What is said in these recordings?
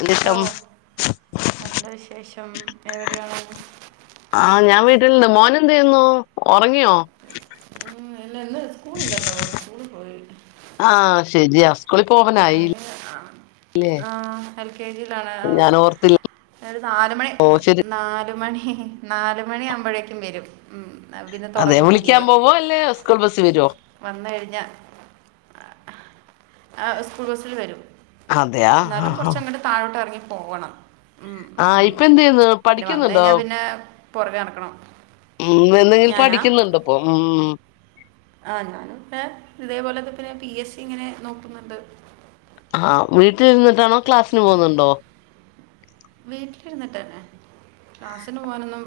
എന്നിട്ടും കേക്കാവോ നല്ല വിശേഷം എവിടെയാണ് ആ ഞാൻ വീട്ടിലിണ്ട് മോനെന്ത് ചെയ്യുന്നു ഒറങ്ങിയോ? ഉം അല്ലെന്ന് സ്കൂളുണ്ടല്ലോ സ്കൂളി പോയി ആ ശരിയാ സ്കൂളിൽ ഏ പോവാനായില്ലേ ആ എൽ കെ ജിയിലാണ് ഞാൻ ഓർത്തില്ല ഒരു നാലുമണി ഓ ശരി നാല് മണി നാലുമണി ആവുമ്പോഴേക്കും വരും ഉം ന്നാ പിന്നെ തുടങ്ങും പുകില് കൂൾ ബസ് വരുവോ? വന്ന് കഴിഞ്ഞാ ആ സ്കൂൾ ബസില് വരും അതെയാ ന്നാലും ആഹ് കുറച്ചങ്ങ്ട് താഴോട്ട് എറങ്ങി പോകണം ഉം, ആ ഉം. ഇപ്പെന്ത് ചെയ്യുന്നു പഠിക്കുന്നുണ്ടോ? പൊറകെനടക്കണം ഉം എന്നാ ഞാൻ പഠിക്കുന്നു പ്പൊ ഉം ആ ഞാന് പ്പെ ഇതേപോലെക്കെത്തന്നെ പി എസ് സി ഇങ്ങനെ നോക്കുന്നുണ്ട് ആ വീട്ടിലിരുന്നിട്ടാണോ ക്ലാസ്സിന് പോകുന്നുണ്ടോ? വീട്ടിലിരുന്നിട്ടന്നെ ക്ലാസ്സിന് പോകാനൊന്നും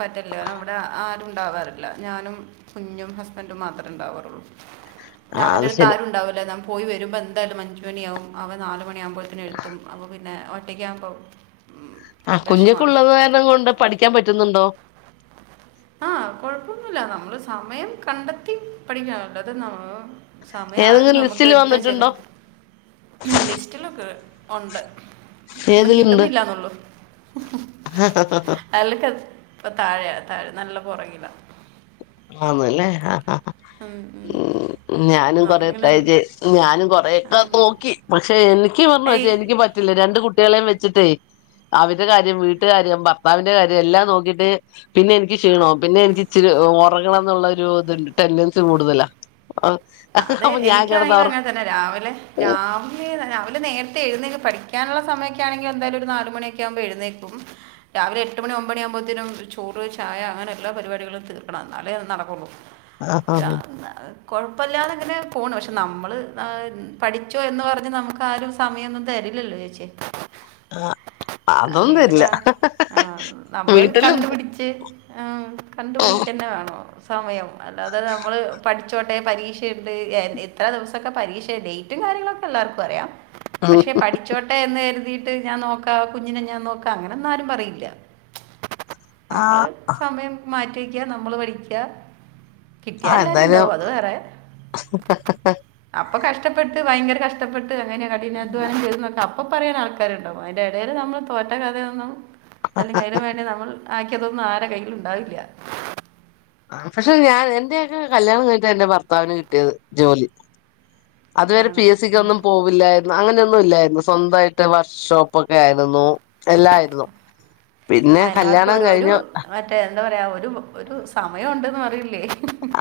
പറ്റില്ല അവിടെ ആരുണ്ടാവാറില്ല ഞാനും കുഞ്ഞും ഹസ്ബന്റും മാത്രെ ഉണ്ടാകാറുള്ളു പിന്നെ ആഹ് അവന്റെ അത് അടുത്ത് ശരി ആരുണ്ടാവൂല ഞാൻ പോയി വരുമ്പോ എന്തായാലും അഞ്ചുമണിയാവും അവ നാലുമണിയാകുമ്പോഴെത്തിന് എത്തും അപ്പൊ പി ന്നെ ഒറ്റക്ക് ആയിപോവും ആ കുഞ്ഞിക്കുള്ളത് കാരണം കൊണ്ട് പഠിക്കാൻ പറ്റുന്നുണ്ടോ? [inaudible] ആ കൊഴപ്പൊന്നുല്ല നമ്മള് സമയം കണ്ടെത്തി പഠിക്കാണല്ലോ അതെന്നാ സമയം ആരും ഏതെങ്കിലും നമ്മുക്ക് ലിസ്റ്റിൽ എടുത്ത് ചെല വന്നിട്ടുണ്ടോ ലിസ്റ്റിലൊക്കെ ഒണ്ട് ഒന്നും ഏതിലുണ്ട് കിട്ടുന്നില്ലാന്നൊള്ളു [unintelligible] താഴെയ താഴെ നല്ല പുറകില ആന്ന് ല്ലേ ആ ഹാ ഹാ ഉം ഞാനും കൊറെ നമ്മളിങ്ങനെ ട്രൈ ചെയ് ഞാനും കൊറെയൊക്കെ നോക്കി പക്ഷെ എനിക്ക് പറഞ്ഞു വച്ചേ അതിന് എനിക്ക് പറ്റില്ല രണ്ട് കുട്ടികളെയും വെച്ചിട്ടേ- അവരെ കാര്യം വീട്ട് കാര്യം ഭർത്താവിന്റെ കാര്യം എല്ലാം നോക്കിട്ട് പിന്നെ എനി ക്കി ക്ഷീണോം പിന്നെ എനിക്ക് ഇച്ചിരി ഉറങ്ങണംന്നുള്ളൊരു ത്ണ്ട് ടെൻഡൻസി കൂടുതലാ അത് അപ്പൊ ഞാൻ കിടന്ന് എനിക്കാണെങ്കിലും ഉറ അങ്ങനെ തന്നെ രാവിലെ രാ രാവിലെ നേരത്തെ എഴുന്നേറ്റ് പഠിക്കാനുള്ള സമയൊക്കെ ആണെങ്കി എന്തായാലും ഒരു നാലുമണിയൊക്കെ ആകുമ്പോ എഴുന്നേക്കും രാവിലെ എട്ട് മണി ഒമ്പണിയകുമ്പോഴത്തേും ചോറ് ഛായ അങ്ങനെ എല്ലാ പരിപാടികളും തീർക്കണംഎന്നാലേ നടക്കുള്ളൂ രാ ന്നാല് കൊഴ പ്പല്ലാതെങ്ങനെ പോണു പക്ഷെ നമ്മള് പഠിച്ചോ എന്ന് പറഞ്ഞ് നമുക്ക് ആരും സമയൊന്നും തരില്ലല്ലോ ചേച്ചി [inaudible] അത് അതൊന്നും ഇല്ല വീട്ടിലാ ആ നമ്മള് വീട്ടിലുണ്ട് കണ്ടുപിടിച്ച് ഉം കണ്ടുപിടിക്കന്നെ വേണം സമയം അല്ലാതെ നമ്മൾ പഠിച്ചോട്ടെ പരീ [unintelligible] എത്ര ദിവസൊക്കെ പരീക്ഷ ഡേറ്റും കാര്യങ്ങളൊക്കെ എല്ലാവർക്കും അറിയാം പക്ഷെ പഠിച്ചോട്ടെ എന്ന് കരുതി ട്ട് ഞാൻ നോക്കാം കുഞ്ഞിനെ ഞാൻ നോക്കാം അങ്ങനെന്നാരും പറയില്ല നമ്മള് ആ സമയം മാറ്റി വെക്കുക നമ്മള് പഠിക്കുക കിട്ടിയാൽ ആഹ് എല്ലാവരും എന്തായാലും ഉണ്ടാവും അത് വേറെ അപ്പൊ കഷ്ടപ്പെട്ട് ഭയങ്കര കഷ്ടപ്പെട്ട് അങ്ങനെ കഠിനാധ്വാനം ചെയ്ന്നൊക്കെ അപ്പോ പറയൻ ആൾക്കാരുണ്ടാകും അതിന്റെ എടയിൽ നമ്മള് തോറ്റകഥയൊന്നും അല്ലെങ്കിൽ അതിന് വേണ്ടി നമ്മൾ ആക്കിതൊന്നും ആരെ കയ്യില്ണ്ടാവില്ല ആഹ് പക്ഷെ ഞാൻ എന്റെയൊക്കെ കല്യാണം കഴിഞ്ഞിട്ട് എന്റെ ഭർത്താവിന് കിട്ടിയത് ജോലി അതുവരെ പി ആണോ എസ് സിക്ക് ഒന്നും പോവും ഇല്ലായിരുന്നു അങ്ങനെയൊന്നും ഇല്ലായിരുന്നു സ്വന്തായിട്ട് വർക്ക്ഷോപ്പ് ഒക്കെ ആയിരുന്നു എല്ലായിരുന്നു പിന്നെ ആഹ് എല്ലാവർക്കും കല്യാണം ഒരു ഒരു കഴിഞ്ഞു മറ്റേ എന്താ പറയാ ഒരു ഒരു സമയം ഉണ്ടെന്ന് പറയില്ലേ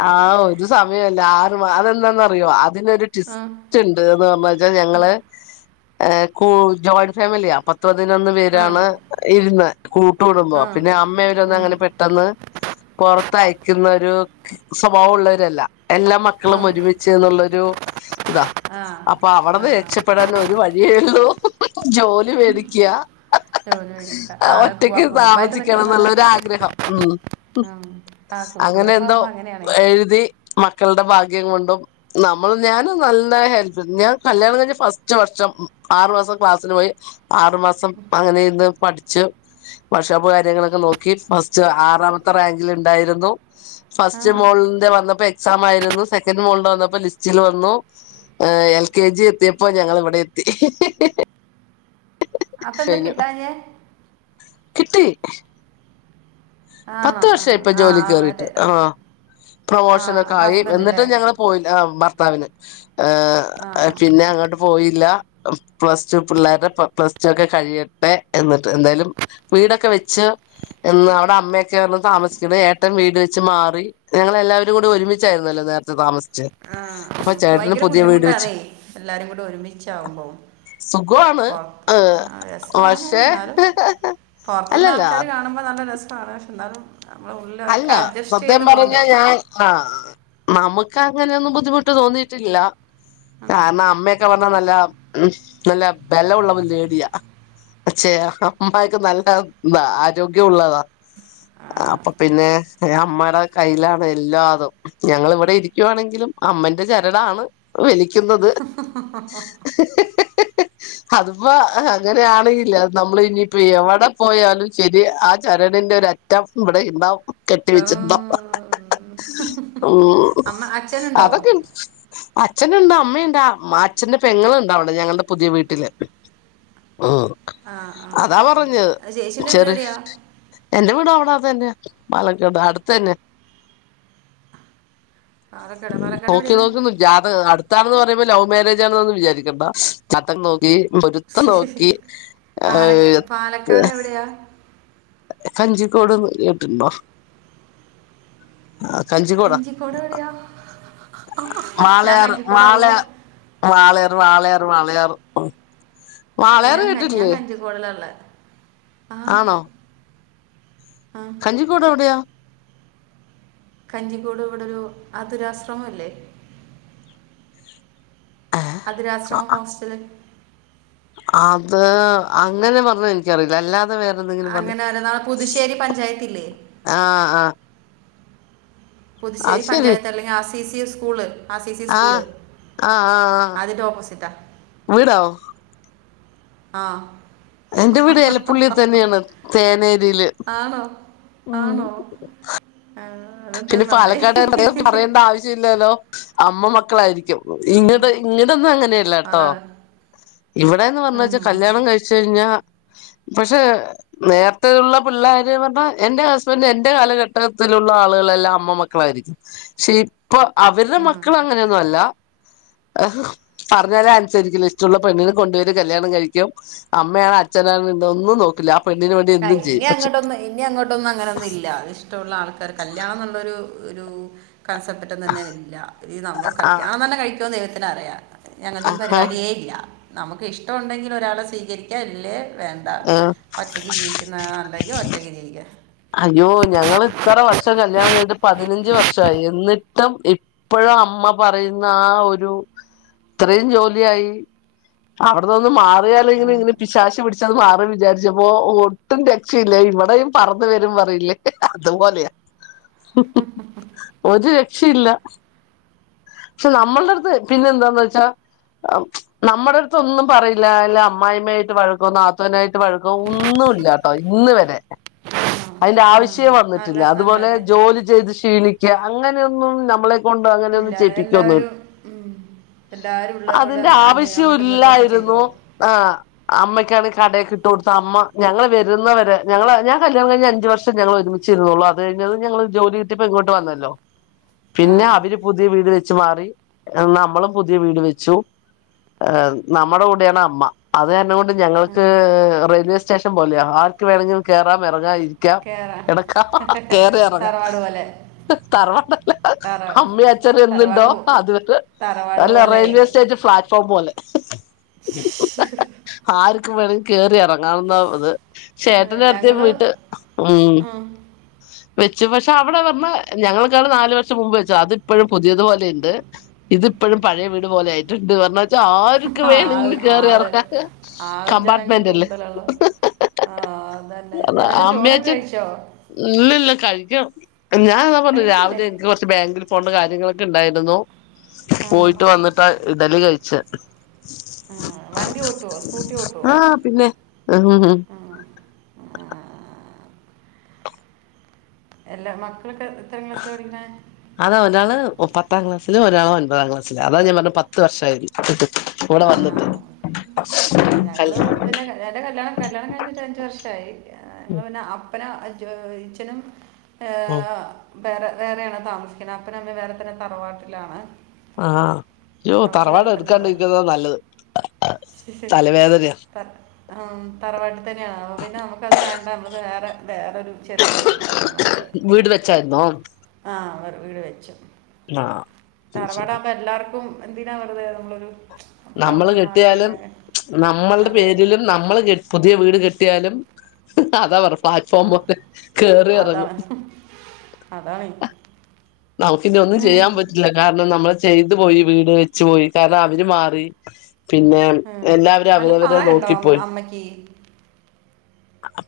ആഹ് ഒരു സമയോല്ല ആറ് അതെന്താന്നറിയോ അതിനരു ട്വിസ് ഉം. റ്റ്ണ്ട്ന്ന്, ന്ന് പറച്ചാ ഞങ്ങള് കൂ ജോയിൻ ഫാമിലിയാ പ പതിനൊന്ന് പേരാണ് ഇര്ന്നെ കൂട്ട് കുടുബാ പിന്നെ അമ്മ ഇവരൊന്നൊ അങ്ങനെ പെ ട്ടന്ന് പൊറത്ത അയക്കുന്നൊ ഒരു സ്വഭാവ ഉള്ളവരല്ല എല്ലാ മക്കളും ഒരുമിച്ച് എന്നുള്ളൊരു ഇതാ ആ അപ്പൊ അവടന്ന് രക്ഷ പെട്ടാന്നൊരു വഴിയേ ഒള്ളൂ ജോലി വേടിക്കാ ജോലി മേടിക്കുക ആ കു- ആ ഒറ്റക്ക് കുടുംബമായിട്ട് താമസിക്കണം നിൽക്കുമ്പോഴേ ന്ന്ള്ളര് ആഗ്രഹം ഉം ആ അങ്ങനെ കൂട്ടുകുടുംബം എന്തോ ആകുമ്പോൾ അങ്ങനെയാണേ എഴുതി മക്കളുടെ ഭാഗ്യം കൊണ്ടും നമ്മള് ഞാനും നല്ലെ ഹെല്പ് ഞാൻ കല്യാണം കഴിഞ് ഫസ്റ്റ് വർഷം ഉം ആറു മാസം ക്ലാസ്സിന് പോയി ആറു മാസം അങ്ങനെ ഇരിന്ന് ഇന്ന് പഠിച് വർഷാപ്പ് കാര്യങ്ങളൊക്കെ നോക്കി ഫസ്റ്റ് ആറാമത്തെ റാങ്കിൽ ഇണ്ടായിരുന്നു ആ ഫസ്റ്റ് മോൾന്റെ വന്നപ്പോ എക്സാം ആയിരുന്നു സെക്കന്റ് മോൾടെ വന്നപ്പോ ലിസ്റ്റിൽ വന്നു ഏ എൽ കെ ജി എത്തിയപ്പോ ഞങ്ങള് ഇവിടെ എത്തി അപ്പൊ എന്താ കഴിഞ്ഞു കിട്ടാഞ്ഞേ കിട്ടി ആണോ പത്ത് ആ വർഷായി ഇപ്പൊ ആ, ജോലി ആ കേറീട്ട് മറ്റേ ആഹ് ആ പ്രൊമോഷനൊക്കെ ആയി ഹസ്ബൻഡ് അല്ലേ എന്നിട്ടും ഞങ്ങള് പോയില്ല ഭർത്താവിന് ആ ഹ് ആ. പിന്നെ അങ്ങോട്ട് പോയില്ല പ്ലസ് ടു പിള്ളേരുടെ പ്ലസ് ടു ഒക്കെ കഴിയട്ടെ എന്നിട്ട് എന്തായാലും വീടൊക്കെ വെച്ച് എന്ന് അവിടെ അമ്മ ക്കേ വന്നു താമസിക്ണെ ഏട്ടൻ വീട് വെച്ച് മാറി. ഞങ്ങ എല്ലാവരും കൂടി ഒരുമിച്ചായിരുന്നല്ലോ നേരത്തെ താമസിച്ചെ. ആഹ് അപ്പൊ ആഹ് ചേട്ടന് ഭയങ്കര പുതിയ വീട് വെച്ച് ബുദ്ധിമുട്ടാണെ എല്ലാരും കൂടി ഒരുമിച്ചാവുമ്പോം സുഖമാണ് പോർത്ത് ഏഹ് ആഹ് രസാണ് പക്ഷേ എന്നാലും പൊർത്ത്ന്ന് അല്ലല്ല ആൾക്കാര് കാണുമ്പോൾ നല്ല രസാണ് പക്ഷെ എന്നാലും നമ്മളെ അല്ല ഉള്ളിലൊക്കെ അഡ്ജസ്റ്റ് സത്യം ചെയ്ത് പറഞ്ഞ പോണ്ടേ ഞാൻ ആഹ് നമ്മുക്ക് അങ്ങനെയൊന്നും ബുദ്ധിമുട്ട് തോന്നിയിട്ടില്ല ആണോ കാരണം അമ്മ ക്കെ പറഞ്ഞാ നല്ല ഉം നല്ല ബല ഉുള്ള ഒ ലേഡിയാ പക്ഷേ അമ്മായിക്ക് നല്ല ന്താ ആരോഗ്യ ഒള്ളതാ ആഹ് പ അമ്മാടെ കയ്യിലാണ് എല്ലാ അതും ഞങ്ങള് ഇവിടെ ഇരിക്കുവാണെങ്കിലും അമ്മന്റെ ചരടാണ് വലിക്കുന്നത് അതിപ്പോ അങ്ങനെയാണെങ്കില് നമ്മള് ഇനിയിപ്പോ എവിടെ പോയാലും ശരി ആ ചരട്ടിന്റെ ഒരു അര റ്റം ഇവിടെ ഇണ്ടാവും. കെട്ടി വച്ചിട്ട് ണ്ടം, ഉം. ഉം അമ്മ അച്ഛനുണ്ടോ അതൊക്കെ അച്ഛനുണ്ട് അമ്മയ്ണ്ട് മ്മ അച്ഛന്റെ പെങ്ങളുണ്ട് അവിടെ ഞങ്ങളുടെ പുതിയ വീട്ടില് ഉം അതാ പറഞ്ഞത് ചേച്ചിൻ്റെ വീട് ചെറി എവിടെയാ എന്റെ വീട് അവിടാ തെന്നെ പാലക്കാട് അട്ത്ത് തന്നെ പാലക്കാട് ഉം പാലക്കാട് നോക്കി എവിടെയാ നോക്കുന്നു ജാതക അടുത്താണെന്ന് പറയുമ്പോ ലവ് മാരേജാണ്നൊന്നും വിചാരിക്കണ്ട ചട്ടം നോക്കി പൊരുത്തം നോക്കി അഹ് പാലക്കാട് എത്ത് പാലക്കാട് എവിടെയാ കഞ്ചിക്കോട്ന്ന് കേട്ടിണ്ടോ ആ കഞ്ചിക്കോട കഞ്ചിക്കോട് എവിടെയാ ഞാൻ വാളയാറ് വാള ള കഞ്ചിക്കോടാണല്ലോ വാളയാറ് വാളയാറ് വാളയാറ് ഞാൻ ഞാൻ കഞ്ചിക്കോടിലള്ളെ ആഹ് ആണോ ആഹ് കഞ്ചിക്കോട് എവിടെയാ കഞ്ചിക്കോട് ഇവിടെ ഒരു അധുരാശ്രമം ഇല്ലേ അതുരാശ്രമ ഹോസ്റ്റല് അത് അങ്ങനെ പറഞ്ഞ എനിക്കറിയില്ല അല്ലാതെ വേറെ അങ്ങനെ അരനാള് പുതുശ്ശേരി പഞ്ചായത്തില്ലേ ആഹ് ആഹ് പുതുശേരി അത് ശരി പഞ്ചായത്ത് അല്ലെങ്കിൽ R C C school R C C school ആഹ് ആഹ് ആഹ് അതിന്റെ ഓപ്പോസിറ്റാ വീടോ ആഹ് എന്റെ വീട് എലപ്പുള്ളി തന്നെയാണ് തേനേരിയില് ആണോ ആന്നോ ആഹ് പിന്നെ പാലക്കാട് പ്രത്യേകം പറയേണ്ട ആവശ്യം ഇല്ലല്ലോ അമ്മ മക്കളായിരിക്കും. ഉം, ഇങ്ങടെ ഇങ്ങടെ ഒന്നും അങ്ങനെയല്ലട്ടോ അതാണ് ഇവിടെന്ന് പറഞ്ഞ് വച്ചാ ഉം. കല്യാണം കഴിച്ച് കഴിഞ്ഞാ പക്ഷേ നേരത്തേയുള്ള പിള്ളാര് പറഞ്ഞാ എന്റെ ഹസ്ബൻഡ് എന്റെ കാലഘട്ടത്തിലു ള്ള ആളുകളെല്ലാം അമ്മ മക്കളായിരിക്കും പക്ഷെ ഇപ്പൊ അവരുടെ മക്കളങ്ങനെയൊന്നും അല്ല പറഞ്ഞാലെ അനുസരിക്കില്ല ഇഷ്ടമുള്ള പെണ്ണിനെ കൊണ്ട് വരും കല്യാണം കഴിക്കും. അമ്മയാണ് അച്ഛനാണ് ഒന്നും നോക്കില്ല പെണ്ണിന് വേണ്ടി ആഹ് എന്തും ഇനി ചെയ്യും പക്ഷെ അങ്ങോട്ടൊന്നും ഇനി അങ്ങോട്ടൊന്നും അങ്ങനൊന്നുല്ല ഇഷ്ടമുള്ള ആൾക്ക് ഇപ്പൊരു കല്യാണം എന്നുള്ളൊരു ഒരു കൺസെപ്റ്റ് ഒട്ടും തന്നെ ഇല്ല ഈ നമ്മ ആ കല്യാണം തന്നെ കഴിക്കോന്ന് ദൈവത്തിന് അറിയാം ഇനി അങ്ങനത്തൊരു ആഹാ പരിപാടിയേ ഇല്ല. നമുക്ക് ഇഷ്ടമുണ്ടെങ്കിൽ ഒരാളെ സ്വീകരിക്കാ ഇല്ലേ വേണ്ട ആഹ് ഒറ്റയ്ക്ക് ജീവിക്കുന്നതാ നല്ലതെങ്കി ഒറ്റയ്ക്ക് ജീവിക്ക അയ്യോ ഞങ്ങള് ഇത്ര വർഷം കല്യാണം കഴിഞ്ഞട്ട് പതിനഞ്ച് വർഷായി എന്നിട്ടും ഇപ്പൊ ഇപ്പഴും അമ്മ പറയുന്ന ആഹ് ഒരു ഇത്രയും ജോലിയായി അവിടന്നന്ന് മാറിയാല്ലെങ്കിലും ഇങ്ങനെ പിശാശി പിടിച്ചത് മാറും വിചാരിച്ചപ്പോ ഒ ട്ടും രക്ഷയില്ല ഇവിടെയും പറന്ന് വരും പറയില്ലേ അതുപോലെയ ഹും ഹും ഹും ഒരു രക്ഷയില്ല പക്ഷെ നമ്മളുടെ അടുത്ത് പിന്നെ എന്താന്ന് വെച്ചാ നമ്മുടെ അടുത്തൊന്നും പറയില്ല അമ്മായിമ്മയായിട്ട് വഴക്കോ നാത്തൂനായിട്ട് വഴക്കോ ഒന്നുല്ല. ആഹ് ഇന്ന് വരെ അയിന്റെ ആ, ആവശ്യേ ആ, നല്ല വന്നിട്ടില്ല അതുപോലെ നല്ലവരെ ജോലി ചെയ്ത് ക്ഷീണിക്ക അങ്ങനെയൊന്നും നമ്മളെ ക്കൊണ്ട് അങ്ങനെ ഒന്നും ഇല്ല ചെയ്യിപ്പിക്കൊന്നു എല്ലാവരും ഉം, എല്ലാവരും ഉള്ളതും കൂടെ അതിന്റെ അങ്ങ് അങ്ങ് ആവശ്യോം അങ്ങോട്ടും ഇങ്ങോട്ടും ഒക്കെ ഇല്ലായിരുന്നു. ചെയ്തോളൂ ആഹ് അമ്മയ്ക്കാണെ കടയക്കെ ഇട്ട് കൊടുത്ത അമ്മ ഞങ്ങള് വരുന്നവരെ ഞങ്ങള് ഞാ കല്യാണം കഴിഞ്ഞഞ്ച് വർഷം ഞങ്ങൾ ഒരുമിച്ചിരുന്നുള്ളൂ അത് കഴിഞ്ഞത് ഞങ്ങള് ജോലി കിട്ടിയപ്പോ ഇങ്ങോട്ട് വന്നല്ലോ പിന്നെ അവര് പുതിയ വീട് വെച്ച് മാറി പിന്നെ നമ്മളും പുതിയ വീട് വെച്ചു. ഏഹ് നമ്മുടെ കൂടെയാണ് അമ്മ. അത് കാരണം കൊണ്ട് ഞങ്ങൾക്ക് റെയിൽവേ സ്റ്റേഷൻ പോലെയോ ആർക്ക് വേണങ്കിലും കേറാം എറങ്ങാ ഇ ക്കാം കേറാ കെടക്കാം കേറി എറങ്ങാം. തറവാട് പോലെ തറവാടല്ല തറ അമ്മീം അച്ചനും തറവാട് എന്ന്ണ്ടോ പോ അത് വരെ. തറവാട് അല്ല പോലെ റെയിൽവേ സ്റ്റേഷൻ പ്ലാറ്റ്ഫോം പോലെ. [inaudible] ആർക്കും വേണങ്കി കേറി എറങ്ങാവുന്നത്. ആഹ് ഞങ്ങള് ആഹ് വെച്ചു പക്ഷെ അവിടെ പറഞ്ഞ ഞങ്ങൾക്കാള് നാല് വർഷം മുമ്പ് വെച്ചതാ അത് ഇപ്പഴും പുതിയതുപോലെ ഇണ്ട്. ഇതിപ്പഴും പഴയ വീട് പോലെ ആയിട്ടുണ്ട് പറഞ്ഞാ ആർക്ക് ആൾ വേണങ്കിലും കേറി ആള് എറങ്ങാ കമ്പാർട്ട്മെന്റ്ല്ലേ ആഹ് അതന്നെ എന്നിട്ട് ചോറൊക്കെ കഴിച്ചോ ഇല്ലല്ല കഴിക്കണം ഞാനതാ പറഞ്ഞു കഴിച്ചില്ലേ രാവിലെ എനിക്ക് കൊറച്ച് ബാങ്കിൽ പോണ്ട കാര്യങ്ങളൊക്കെ ഉണ്ടായിരുന്നു ആ പോയിട്ട് വന്നിട്ട് ഇഡലി കഴിച്ച് ആഹ് വണ്ടി ഓട്ടോ സ്കൂട്ടി ഓട്ടോ ആഹ് പിന്നെ ആ. എല്ലാ മക്കളൊക്കെ എത്രാം ക്ലാസിലാ പഠിക്കണേ അതോ ഒരാള് പത്താം ക്ലാസില് ഒരാള് ഒൻപതാം ക്ലാസ്സില് അതാ ഞാൻ പറഞ്ഞേ പത്ത് വർഷായിന്ന് കൂടെ ആ വന്നിട്ട് ആ ഞങ്ങള് [unintelligible] പിന്നെ എൻ്റെ കല്യാണം കല്യാണം കഴിഞ്ഞിട്ട് അഞ്ച് വർഷായി പിന്നെ അപ്പനും ജോ ഇച്ഛനും ഉം വേറെ വേറെയാണ് താമസിക്കുണെ അപ്പനും അമ്മേം വേറെ തന്നെ തറവാട്ടിലാണ് ആ യ്യോ അവർക്ക് വേറെ തറവാട് എടുക്കാണ്ടിരിക്കാ നല്ലത് തലവേദനയാ [unintelligible] തർ തറവാട്ട് തന്നെയാണ് പിന്നെ നമുക്കത് വേണ്ട നമ്മള് വേറെ വേറെരു ചെറിയ വീടെടുത്ത് ഞങ്ങളങ്ങോട്ട് വീട് മാറി വെച്ചായിരുന്നോ ആ വേറെ വീട് വെച്ചു ആഹ് ശരി ശരി തറവാടാവുമ്പോ എല്ലാർക്കും എന്തിനാ വെറുതെ നമ്മളൊരു നമ്മള് നമുക്കാകുമ്പോൾ കെട്ടിയാലും മാറിക്കഴിഞ്ഞാൽ നമ്മള്ടെ അതെ പേരിലും നമ്മള് കെ പുതിയ വീട് കെട്ടിയാലും അതാ വർ ആ, പ്ലാറ്റ്ഫോം പോലെ കേറി എറങ്ങും അതാണ് അതാണ് നമുക്കിനി ഒന്നും ഉം, ചെയ്യാൻ പറ്റ് ല്ല കാരണം നമ്മള് ചെയ്തു പോയി വീട് വെച്ച് പോയി കാരണം അവര് മാറി പിന്നെ ഉം. എല്ലാവരും നല്ല അവരവരെ പ്രായമുണ്ടോ അമ്മ- നോക്കിപ്പോയി അമ്മയ്ക്ക് അ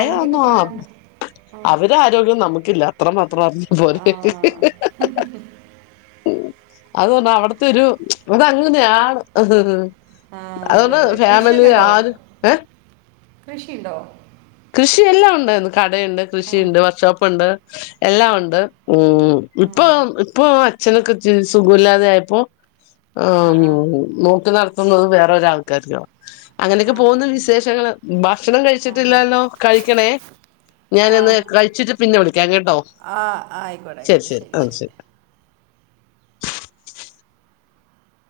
അമ്മയ്ക്കൊക്കെ പ്രായമുണ്ടോ ഒന്നും ആഹ് അവരെ ആരോഗ്യം നമുക്കില്ല അത്ര മാത്രം അറിഞ്ഞാ ആ, ആ, പോരെ [unintelligible] ഉം അത് പറഞ്ഞാ അവിടുത്തെരു അത് അങ്ങനെയാണ് ആ, അതെ അതുകൊണ്ട് അതെ ഫാമിലി ആരും ഏഹ് കൃഷി ണ്ടൊ കൃഷിയെല്ലാം ഒണ്ട് ന്ന് കടയുണ്ട് കൃഷിയുണ്ട് വർഷോപ്പ് ണ്ട് എല്ലാം ഒണ്ട് ഉം ഉം. ഇപ്പൊ ഇപ്പൊ അച്ഛനൊക്കെച്ചിരി സുഖുല്ലാതെ ആയപ്പോ ആ നോക്കി നടത്തുന്നത് വേറെരാൾക്കാർക്കാണ് അങ്ങനെയൊക്കെ ആ പോകുന്നു വിശേഷങ്ങള് ഭക്ഷണം ആ അതെ അതെ കഴിച്ചിട്ടില്ലാലോ കഴിക്കണേ ആ ഞാനേന്ന് കഴിച്ചിട്ട് പിന്നെ വിളിക്കാം കേട്ടോ ആ ആയിക്കോട്ടെ ശരി ആയിക്കോട്ടെ ശരി ശെരി ആ ശരി ശെരി